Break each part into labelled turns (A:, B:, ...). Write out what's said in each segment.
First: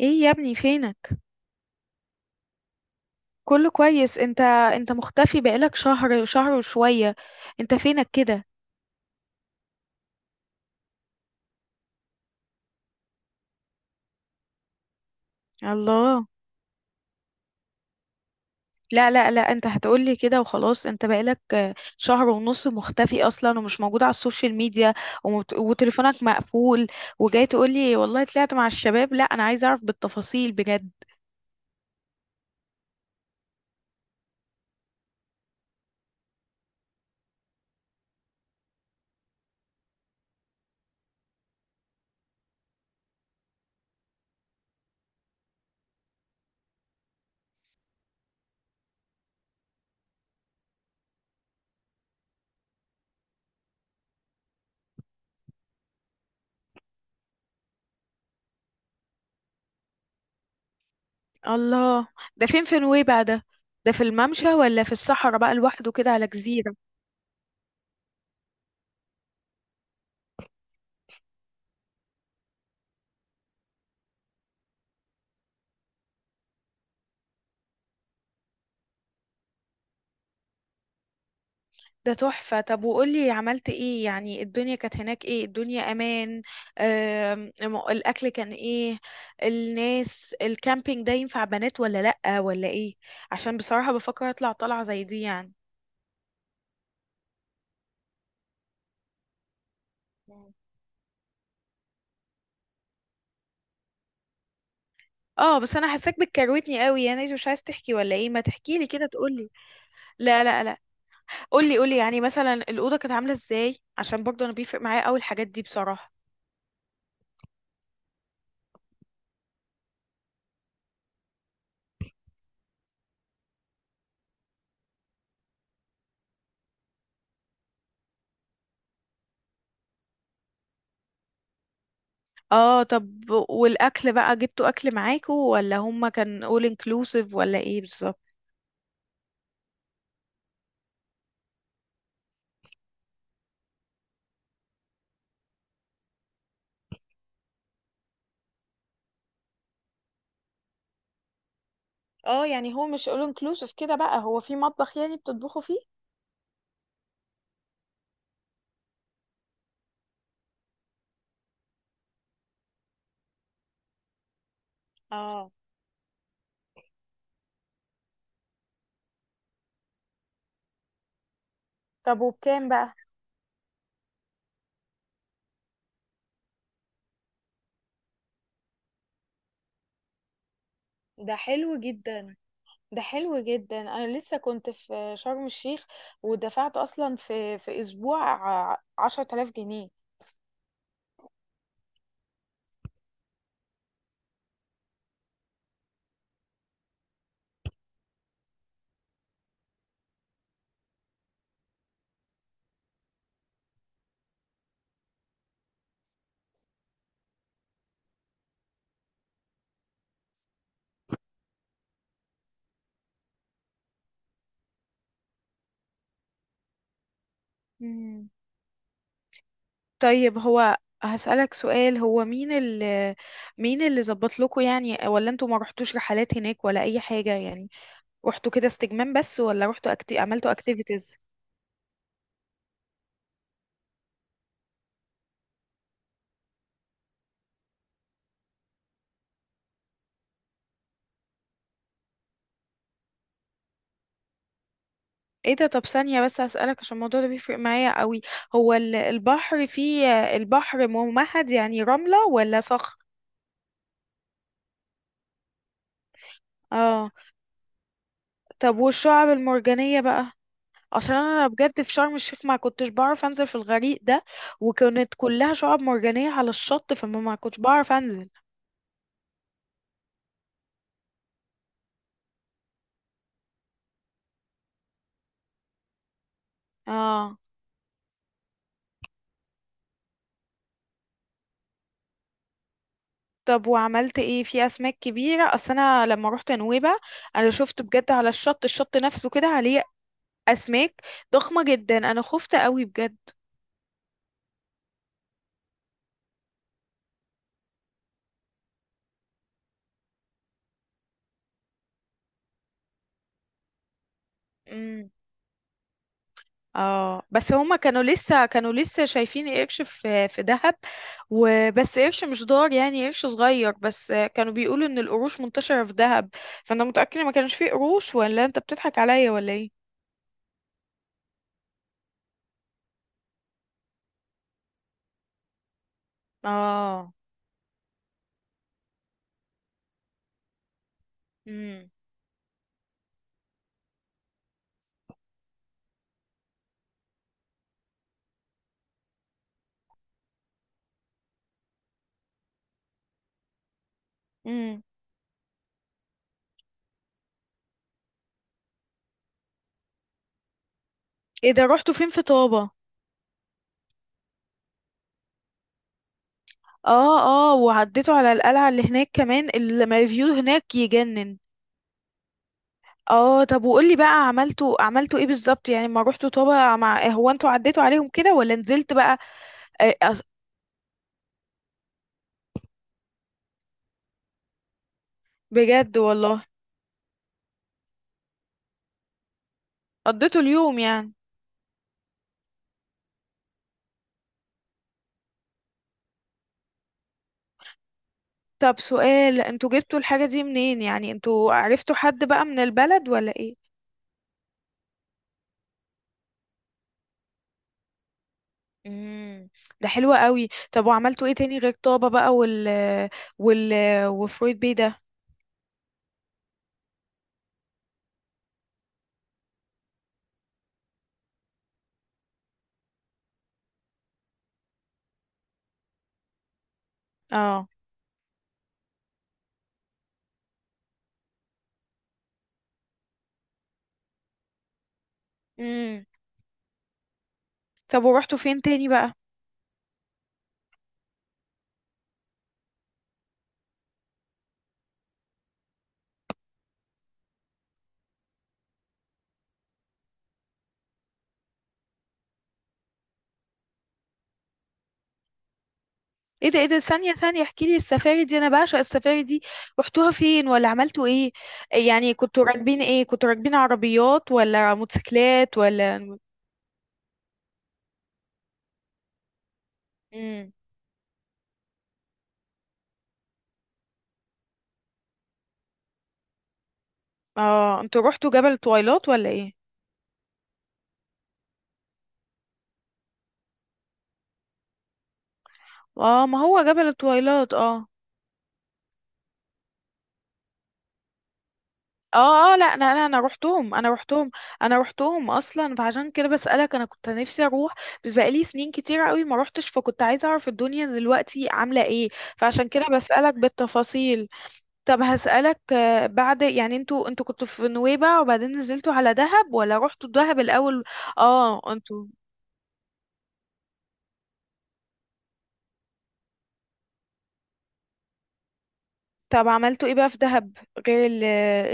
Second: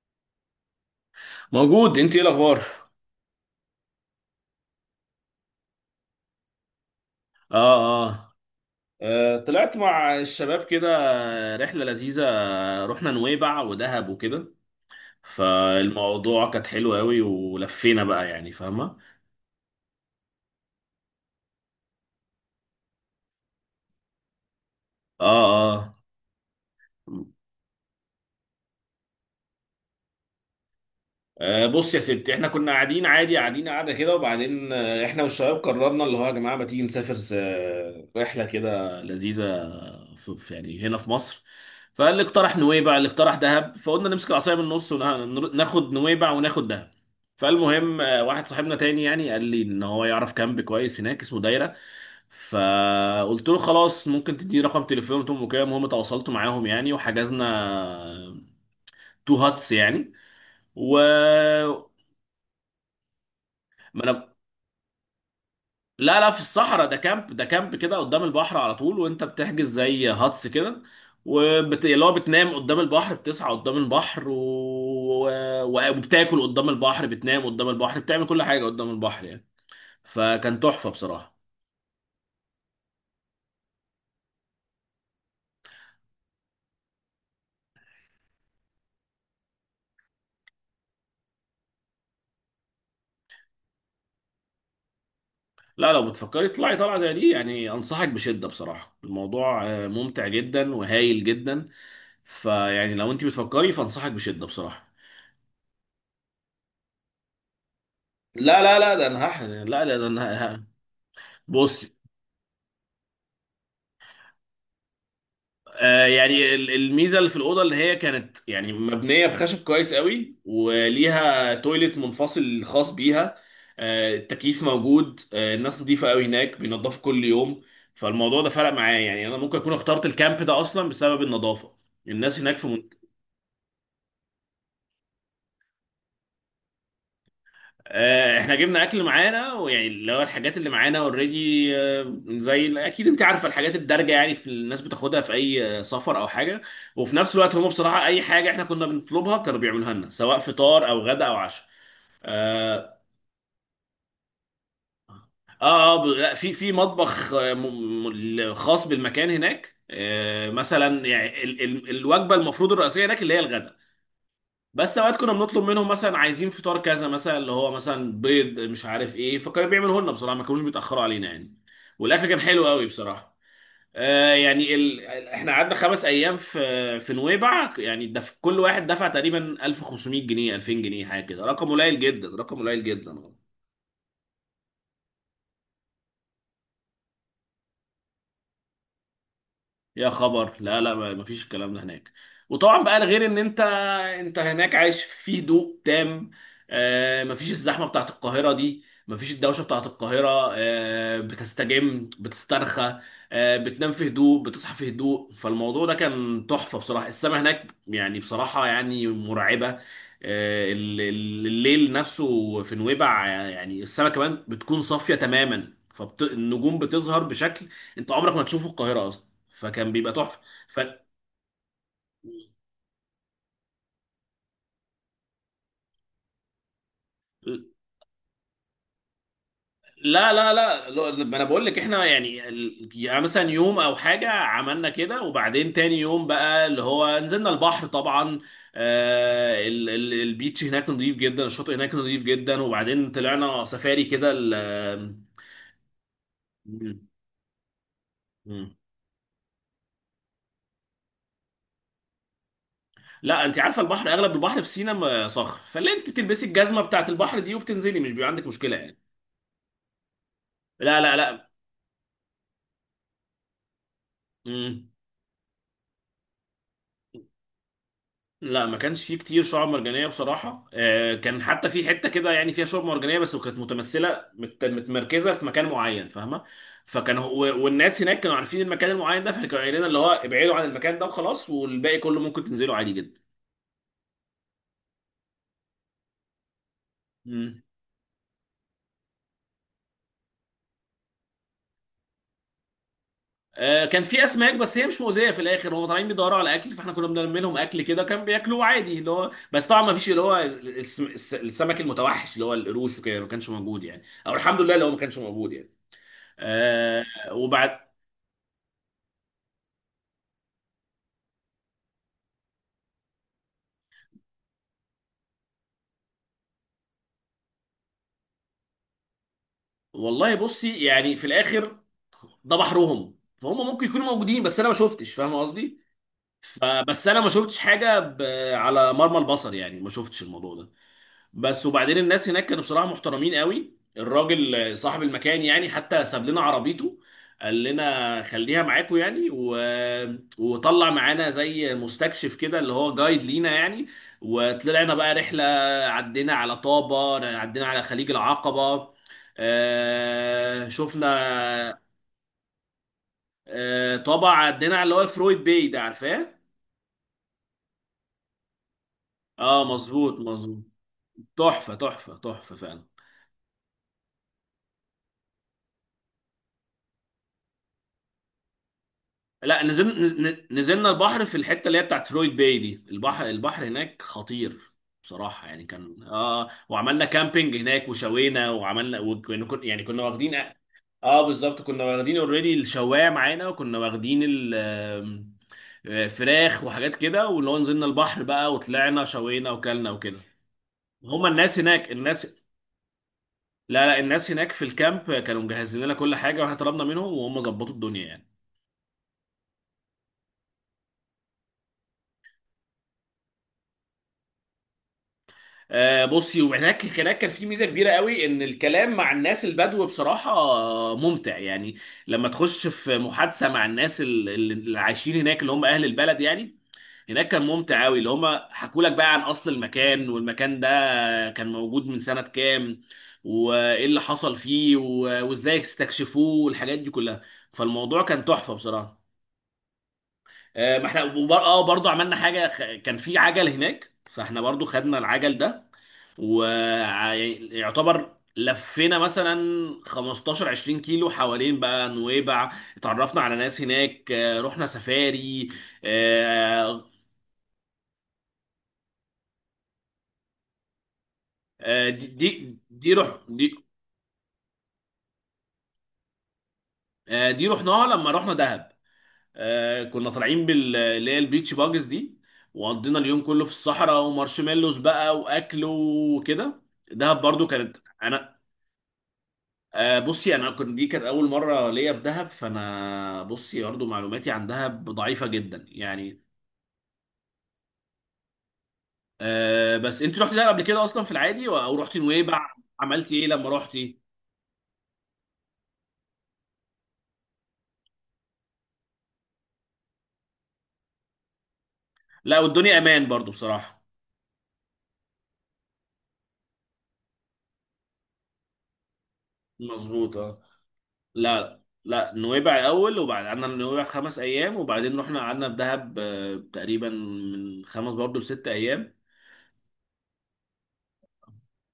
A: ايه يا ابني فينك؟
B: موجود، انت ايه الاخبار؟
A: كله كويس. انت مختفي بقالك شهر شهر وشوية. انت
B: اه،
A: فينك
B: اه.
A: كده؟
B: طلعت مع الشباب كده. رحله لذيذه. رحنا نويبع ودهب وكده.
A: الله.
B: فالموضوع كانت حلوه قوي ولفينا بقى يعني فاهمه.
A: لا لا لا، انت هتقولي كده وخلاص؟ انت بقالك شهر ونص مختفي اصلا، ومش موجود على السوشيال ميديا،
B: اه،
A: وتليفونك مقفول،
B: اه.
A: وجاي تقولي والله طلعت مع الشباب؟ لا، انا عايزه اعرف بالتفاصيل بجد.
B: بص يا ستي، احنا كنا قاعدين عادي قاعده كده وبعدين احنا والشباب قررنا اللي هو يا جماعه ما تيجي نسافر رحله كده لذيذه في يعني هنا في مصر. فاللي اقترح نويبع اللي اقترح دهب، فقلنا نمسك العصايه من النص وناخد نويبع وناخد دهب. فالمهم واحد صاحبنا تاني يعني قال لي ان هو يعرف كامب كويس هناك اسمه دايره. فقلت له خلاص ممكن تديني رقم تليفونهم وكده. المهم تواصلت معاهم يعني وحجزنا تو هاتس يعني و...
A: الله. ده فين في نويبع ده؟ ده في
B: ما انا
A: الممشى ولا في الصحراء بقى لوحده كده
B: لا
A: على
B: لا، في
A: جزيرة؟
B: الصحراء. ده كامب، ده كامب كده قدام البحر على طول. وانت بتحجز زي هاتس كده اللي هو بتنام قدام البحر، بتسعى قدام البحر وبتاكل قدام البحر، بتنام قدام البحر، بتعمل كل حاجة قدام البحر يعني. فكان تحفة بصراحة.
A: ده تحفة. طب وقولي عملت ايه؟ يعني الدنيا كانت هناك ايه؟ الدنيا امان؟ الاكل كان ايه؟ الناس الكامبينج ده ينفع بنات ولا لأ ولا ايه؟ عشان بصراحة بفكر اطلع طلعة زي دي يعني.
B: لا، لو بتفكري تطلعي طلعة زي دي يعني أنصحك بشدة بصراحة. الموضوع ممتع
A: مم.
B: جدا وهايل جدا. فيعني لو انت بتفكري فأنصحك بشدة بصراحة.
A: اه بس انا حاساك بتكروتني قوي، يعني مش عايز تحكي ولا ايه؟ ما
B: لا لا
A: تحكيلي
B: لا،
A: كده تقولي.
B: لا لا،
A: لا لا لا. قولي
B: بص.
A: قولي، يعني مثلا الأوضة كانت عاملة ازاي؟ عشان برضه انا بيفرق معايا قوي الحاجات دي بصراحة.
B: يعني الميزه اللي في الاوضه اللي هي كانت يعني مبنيه بخشب كويس قوي وليها تويلت منفصل خاص بيها. التكييف موجود. الناس نظيفه قوي هناك، بينضفوا كل يوم. فالموضوع ده فرق معايا يعني، انا ممكن اكون اخترت الكامب ده اصلا بسبب النظافه. الناس هناك في.
A: اه طب والاكل بقى، جبتوا اكل معاكوا ولا هما كان all inclusive ولا ايه بالظبط؟
B: احنا جبنا اكل معانا ويعني اللي هو الحاجات اللي معانا اوريدي، زي اكيد انت عارفه الحاجات الدارجه يعني في الناس بتاخدها في اي سفر او حاجه. وفي نفس الوقت هم بصراحه اي حاجه احنا كنا بنطلبها كانوا بيعملوها لنا، سواء فطار او غدا او عشاء.
A: اه يعني هو
B: اه.
A: مش all inclusive كده بقى، هو في مطبخ يعني بتطبخوا فيه؟
B: لا، في مطبخ. خاص بالمكان هناك. مثلا يعني الوجبه المفروض الرئيسيه هناك اللي هي الغدا. بس اوقات كنا
A: اه
B: بنطلب منهم مثلا عايزين فطار كذا، مثلا اللي هو مثلا بيض مش عارف ايه، فكانوا بيعملوه لنا بصراحه، ما كانوش بيتاخروا علينا يعني.
A: طب
B: والاكل كان حلو
A: وبكام
B: قوي
A: بقى؟
B: بصراحه. احنا قعدنا خمس ايام في نويبع يعني كل واحد دفع تقريبا 1500 جنيه 2000 جنيه حاجه
A: ده
B: كده. رقم
A: حلو
B: قليل جدا،
A: جدا.
B: رقم قليل
A: ده
B: جدا.
A: حلو جدا، انا لسه كنت في شرم الشيخ، ودفعت اصلا في اسبوع 10,000 جنيه.
B: يا خبر. لا لا، ما فيش الكلام ده هناك. وطبعا بقى غير ان انت هناك عايش في هدوء تام. ما فيش الزحمه بتاعت القاهره دي، ما فيش الدوشه بتاعت القاهره. بتستجم، بتسترخى. بتنام في هدوء، بتصحى في هدوء. فالموضوع ده كان تحفه بصراحه. السما هناك يعني بصراحه يعني مرعبه. الليل نفسه في نويبع يعني السما كمان بتكون صافيه تماما. فالنجوم بتظهر بشكل انت
A: مم.
B: عمرك ما تشوفه في القاهره اصلا. فكان بيبقى
A: طيب
B: تحفه.
A: هو،
B: ف...
A: هسألك سؤال، هو مين اللي، مين اللي ظبط لكم يعني؟ ولا انتوا ما رحتوش رحلات هناك ولا اي حاجة يعني؟ رحتوا كده استجمام بس ولا رحتوا
B: لا
A: عملتوا
B: لا لا
A: activities؟
B: لا، ما انا بقول لك احنا يعني يعني مثلا يوم او حاجه عملنا كده، وبعدين تاني يوم بقى اللي هو نزلنا البحر طبعا. البيتش هناك نظيف جدا، الشاطئ هناك نظيف جدا. وبعدين طلعنا سفاري كده ال- آم،
A: ايه ده؟ طب ثانية بس هسألك، عشان الموضوع ده بيفرق معايا قوي. هو
B: مم.
A: البحر فيه، البحر ممهد يعني رملة ولا صخر؟
B: لا، انت عارفه البحر اغلب البحر في سينا صخر. فاللي انت بتلبسي الجزمه بتاعت
A: اه
B: البحر دي وبتنزلي، مش بيبقى عندك مشكله
A: طب
B: يعني.
A: والشعب المرجانية بقى،
B: لا
A: عشان
B: لا
A: انا
B: لا.
A: بجد في شرم الشيخ ما كنتش بعرف انزل في الغريق ده،
B: مم.
A: وكانت كلها شعب مرجانية على الشط، فما ما كنتش بعرف انزل.
B: لا، ما كانش فيه كتير شعاب مرجانيه بصراحه. كان حتى في حته كده يعني فيها شعاب مرجانيه، بس كانت متمثله متمركزه في مكان معين، فاهمه؟ فكان هو
A: اه
B: والناس هناك كانوا عارفين المكان المعين ده، فكانوا قايلين لنا اللي هو ابعدوا عن المكان ده وخلاص، والباقي كله ممكن تنزلوا عادي جدا.
A: طب وعملت ايه في اسماك كبيرة؟ اصل انا لما روحت نويبع انا
B: مم.
A: شفت بجد على الشط، الشط نفسه كده عليه اسماك ضخمة جدا، انا خفت قوي بجد.
B: كان في اسماك، بس هي مش مؤذيه في الاخر. هم طالعين بيدوروا على اكل، فاحنا كنا بنرمي لهم اكل كده كان بياكلوه عادي. اللي هو بس طبعا ما فيش اللي هو السمك المتوحش اللي هو القروش وكده، ما كانش موجود يعني، او الحمد لله اللي هو ما كانش موجود يعني. آه،
A: اه بس هما
B: وبعد
A: كانوا لسه شايفين قرش في دهب. وبس قرش مش ضار يعني، قرش صغير بس، كانوا بيقولوا ان القروش منتشرة في دهب، فانا متأكدة ما كانش فيه قروش، ولا انت بتضحك عليا ولا ايه؟
B: والله بصي يعني في الاخر ده بحرهم، فهم ممكن يكونوا موجودين بس انا ما شفتش، فاهم قصدي؟ فبس
A: اه.
B: انا ما شفتش حاجه على مرمى البصر يعني. ما شفتش الموضوع ده. بس
A: امم.
B: وبعدين الناس هناك كانوا بصراحة محترمين قوي. الراجل صاحب المكان يعني حتى ساب لنا عربيته، قال لنا خليها معاكم يعني وطلع معانا زي مستكشف كده اللي هو جايد لينا يعني.
A: امم.
B: وطلعنا بقى رحلة، عدينا على طابة، عدينا على خليج العقبة. آه...
A: ايه ده؟
B: شفنا
A: رحتوا فين في طابة؟
B: طابة عدينا على اللي هو الفرويد باي ده، عارفاه؟
A: اه اه، وعديتوا على القلعة اللي هناك كمان.
B: اه مظبوط،
A: الفيو
B: مظبوط.
A: هناك يجنن.
B: تحفة تحفة تحفة فعلا.
A: اه طب وقولي بقى، عملتوا ايه بالظبط؟ يعني ما روحتوا طابة، مع هو انتوا عديتوا عليهم كده ولا نزلت بقى؟
B: لا
A: آه، أص-
B: نزلنا، البحر في الحته اللي هي بتاعت فلويد باي دي. البحر هناك خطير بصراحه يعني.
A: بجد
B: كان
A: والله؟
B: اه، وعملنا كامبينج هناك وشوينا وعملنا يعني كنا واخدين.
A: قضيته اليوم يعني.
B: اه بالظبط، كنا واخدين اوريدي الشوايه معانا، وكنا واخدين ال آم، آه، فراخ وحاجات كده. واللي هو نزلنا البحر بقى
A: طب
B: وطلعنا
A: سؤال،
B: شوينا
A: انتوا
B: وكلنا
A: جبتوا
B: وكده.
A: الحاجة دي منين؟ يعني
B: هما
A: انتوا
B: الناس هناك
A: عرفتوا حد
B: الناس
A: بقى من البلد ولا ايه؟
B: لا لا، الناس هناك في الكامب كانوا مجهزين لنا كل حاجه، واحنا طلبنا منهم وهم ظبطوا الدنيا يعني.
A: امم. ده حلو قوي. طب وعملتوا ايه تاني غير طابة بقى، وال، وال، وفرويد بيه ده؟
B: بصي، هناك كان في ميزه كبيره قوي ان الكلام مع الناس البدو بصراحه ممتع يعني. لما تخش في محادثه مع الناس اللي عايشين هناك اللي هم اهل البلد يعني. هناك كان
A: اه.
B: ممتع قوي. اللي هم حكوا لك بقى عن اصل المكان، والمكان ده كان موجود من سنه كام، وايه اللي حصل فيه وازاي
A: امم.
B: استكشفوه، والحاجات دي كلها. فالموضوع
A: طب
B: كان
A: ورحتوا
B: تحفه
A: فين تاني
B: بصراحه.
A: بقى؟
B: آه، ما احنا وبر- اه برضه عملنا حاجه، كان في عجل هناك، فاحنا برضه خدنا العجل ده ويعتبر لفينا مثلا 15 20 كيلو حوالين بقى نويبع. اتعرفنا على ناس هناك، رحنا سفاري.
A: ايه ده، ايه ده؟
B: آه،
A: ثانية ثانية، احكي لي السفاري دي، انا بعشق السفاري دي. رحتوها فين ولا عملتوا ايه؟
B: آه، دي
A: يعني كنتوا
B: دي
A: راكبين
B: دي
A: ايه،
B: رح
A: كنتوا
B: دي
A: راكبين عربيات ولا موتوسيكلات ولا؟
B: دي رحناها لما رحنا دهب. كنا طالعين
A: امم.
B: بال، اللي هي البيتش باجز دي. وقضينا اليوم كله في الصحراء، ومارشميلوز بقى واكل وكده. دهب برضو كانت
A: اه انتوا رحتوا
B: انا.
A: جبل طويلات ولا ايه؟
B: بصي، انا كنت، دي كانت اول مره ليا في دهب، فانا بصي برضه معلوماتي عن دهب ضعيفه جدا يعني.
A: اه ما هو جبل التويلات اه
B: أه، بس انت رحتي دهب قبل كده اصلا في العادي او رحتي نويبع؟
A: اه اه، لا انا انا
B: عملتي
A: انا
B: ايه لما
A: روحتهم، انا
B: رحتي؟
A: روحتهم. انا روحتهم اصلا، فعشان كده بسألك، انا كنت نفسي اروح، بس بقالي سنين كتير قوي ما روحتش، فكنت عايزة اعرف الدنيا دلوقتي عاملة ايه.
B: لا،
A: فعشان
B: والدنيا
A: كده
B: امان برضه
A: بسألك
B: بصراحه.
A: بالتفاصيل. طب هسألك، بعد يعني، انتوا كنتوا في نويبع وبعدين نزلتوا على دهب ولا رحتوا
B: مظبوط
A: دهب
B: اه.
A: الاول؟
B: لا لا
A: اه انتوا.
B: لا، نويبع الاول. وبعد قعدنا في نويبع خمس ايام، وبعدين رحنا قعدنا في دهب تقريبا من خمس برضه لست ايام.
A: طب عملتوا ايه بقى في دهب، غير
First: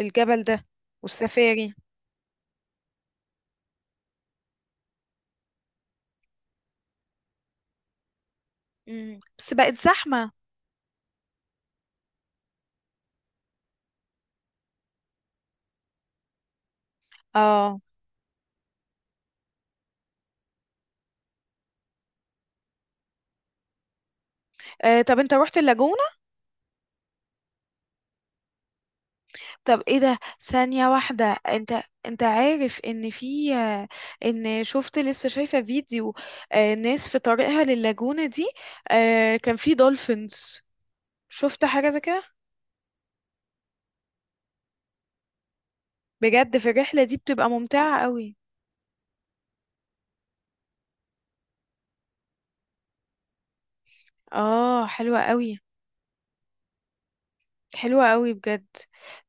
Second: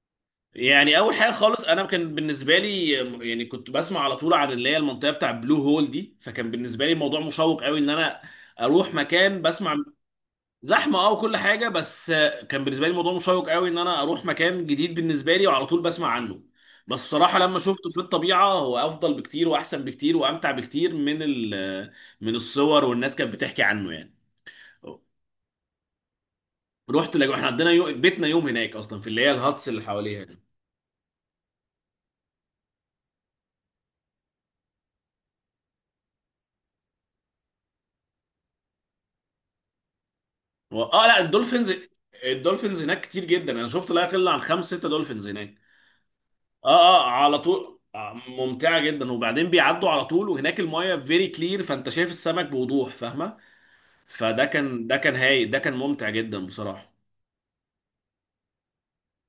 A: الجبل ده،
B: يعني اول حاجه خالص
A: والسفاري؟
B: انا كان بالنسبه لي، يعني كنت بسمع على طول عن اللي هي المنطقه بتاع بلو هول دي. فكان بالنسبه لي الموضوع مشوق قوي ان انا اروح
A: مم.
B: مكان
A: بس بقت
B: بسمع.
A: زحمة.
B: زحمه، اه، وكل حاجه. بس كان بالنسبه لي الموضوع مشوق قوي ان انا اروح مكان جديد بالنسبه لي، وعلى طول بسمع عنه. بس بصراحه لما
A: اه.
B: شفته في الطبيعه، هو افضل بكتير واحسن بكتير وامتع بكتير من من الصور والناس كانت بتحكي عنه يعني.
A: آه طب انت رحت اللاجونة؟
B: رحت احنا عندنا بيتنا يوم هناك اصلا في اللي هي الهاتس اللي
A: طب ايه ده؟
B: حواليها.
A: ثانية واحدة، انت عارف ان في، ان شفت، لسه شايفة فيديو آه، ناس في طريقها للاجونة دي، آه كان في دولفينز؟
B: لا،
A: شفت
B: الدولفينز.
A: حاجة زي كده؟
B: الدولفينز هناك كتير جدا. انا شفت لا يقل عن خمس ست دولفينز هناك.
A: بجد
B: اه،
A: في الرحلة
B: اه،
A: دي
B: على
A: بتبقى
B: طول
A: ممتعة قوي.
B: ممتعه جدا. وبعدين بيعدوا على طول، وهناك المايه فيري كلير، فانت شايف السمك بوضوح، فاهمه؟ فده كان،
A: اه
B: ده كان
A: حلوة
B: هاي، ده
A: قوي.
B: كان ممتع جدا بصراحه.
A: حلوة قوي بجد.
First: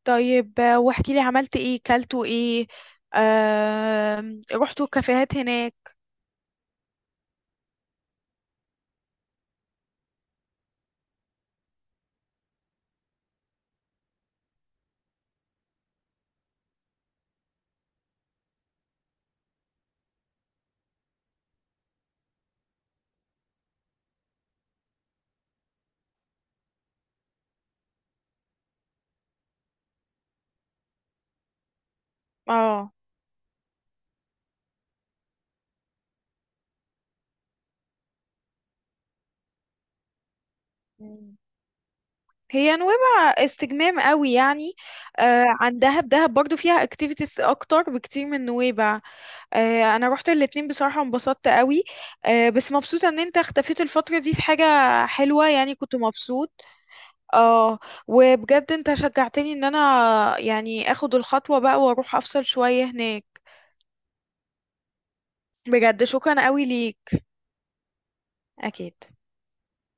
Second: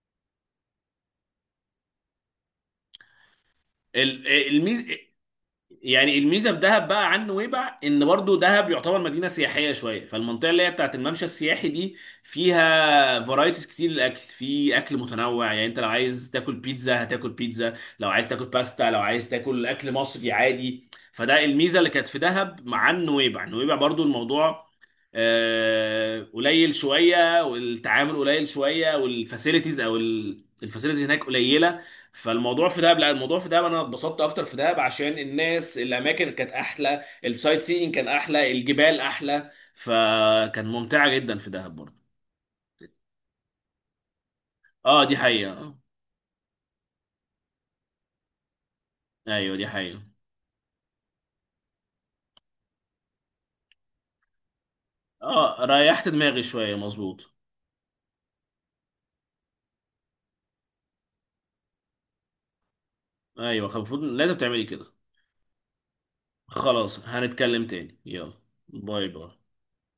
A: طيب واحكي لي عملت ايه، كلتوا ايه، آه
B: الميز
A: رحتوا كافيهات هناك؟
B: يعني الميزه في دهب بقى عن نويبع، ان برضو دهب يعتبر مدينه سياحيه شويه. فالمنطقه اللي هي بتاعت الممشى السياحي دي فيها فرايتيز كتير للاكل، في اكل متنوع يعني. انت لو عايز تاكل بيتزا، هتاكل بيتزا، لو عايز تاكل باستا، لو عايز تاكل اكل مصري عادي. فده الميزه اللي كانت في دهب مع نويبع. نويبع برضو الموضوع قليل شويه، والتعامل قليل شويه، والفاسيلتيز او الفاسيلتيز هناك قليله. فالموضوع في
A: اه،
B: دهب، لا الموضوع في دهب انا اتبسطت اكتر في دهب عشان الناس، الاماكن كانت احلى، السايت سينج كان احلى، الجبال احلى، فكان ممتعه جدا في دهب برضه.
A: هي نويبع استجمام قوي يعني.
B: اه دي
A: آه
B: حقيقه.
A: عن دهب، دهب برضو فيها اكتيفيتيز اكتر بكتير من نويبع.
B: ايوه دي
A: آه
B: حقيقه.
A: انا روحت الاتنين، بصراحة انبسطت قوي. آه بس مبسوطة ان انت اختفيت الفترة دي في حاجة حلوة،
B: اه،
A: يعني كنت
B: ريحت دماغي
A: مبسوط.
B: شويه، مظبوط.
A: اه. وبجد انت شجعتني ان انا يعني اخد الخطوة بقى واروح افصل شوية هناك.
B: ايوه، المفروض لازم تعملي كده.
A: بجد شكرا قوي
B: خلاص،
A: ليك.
B: هنتكلم تاني. يلا،
A: اكيد.
B: باي باي.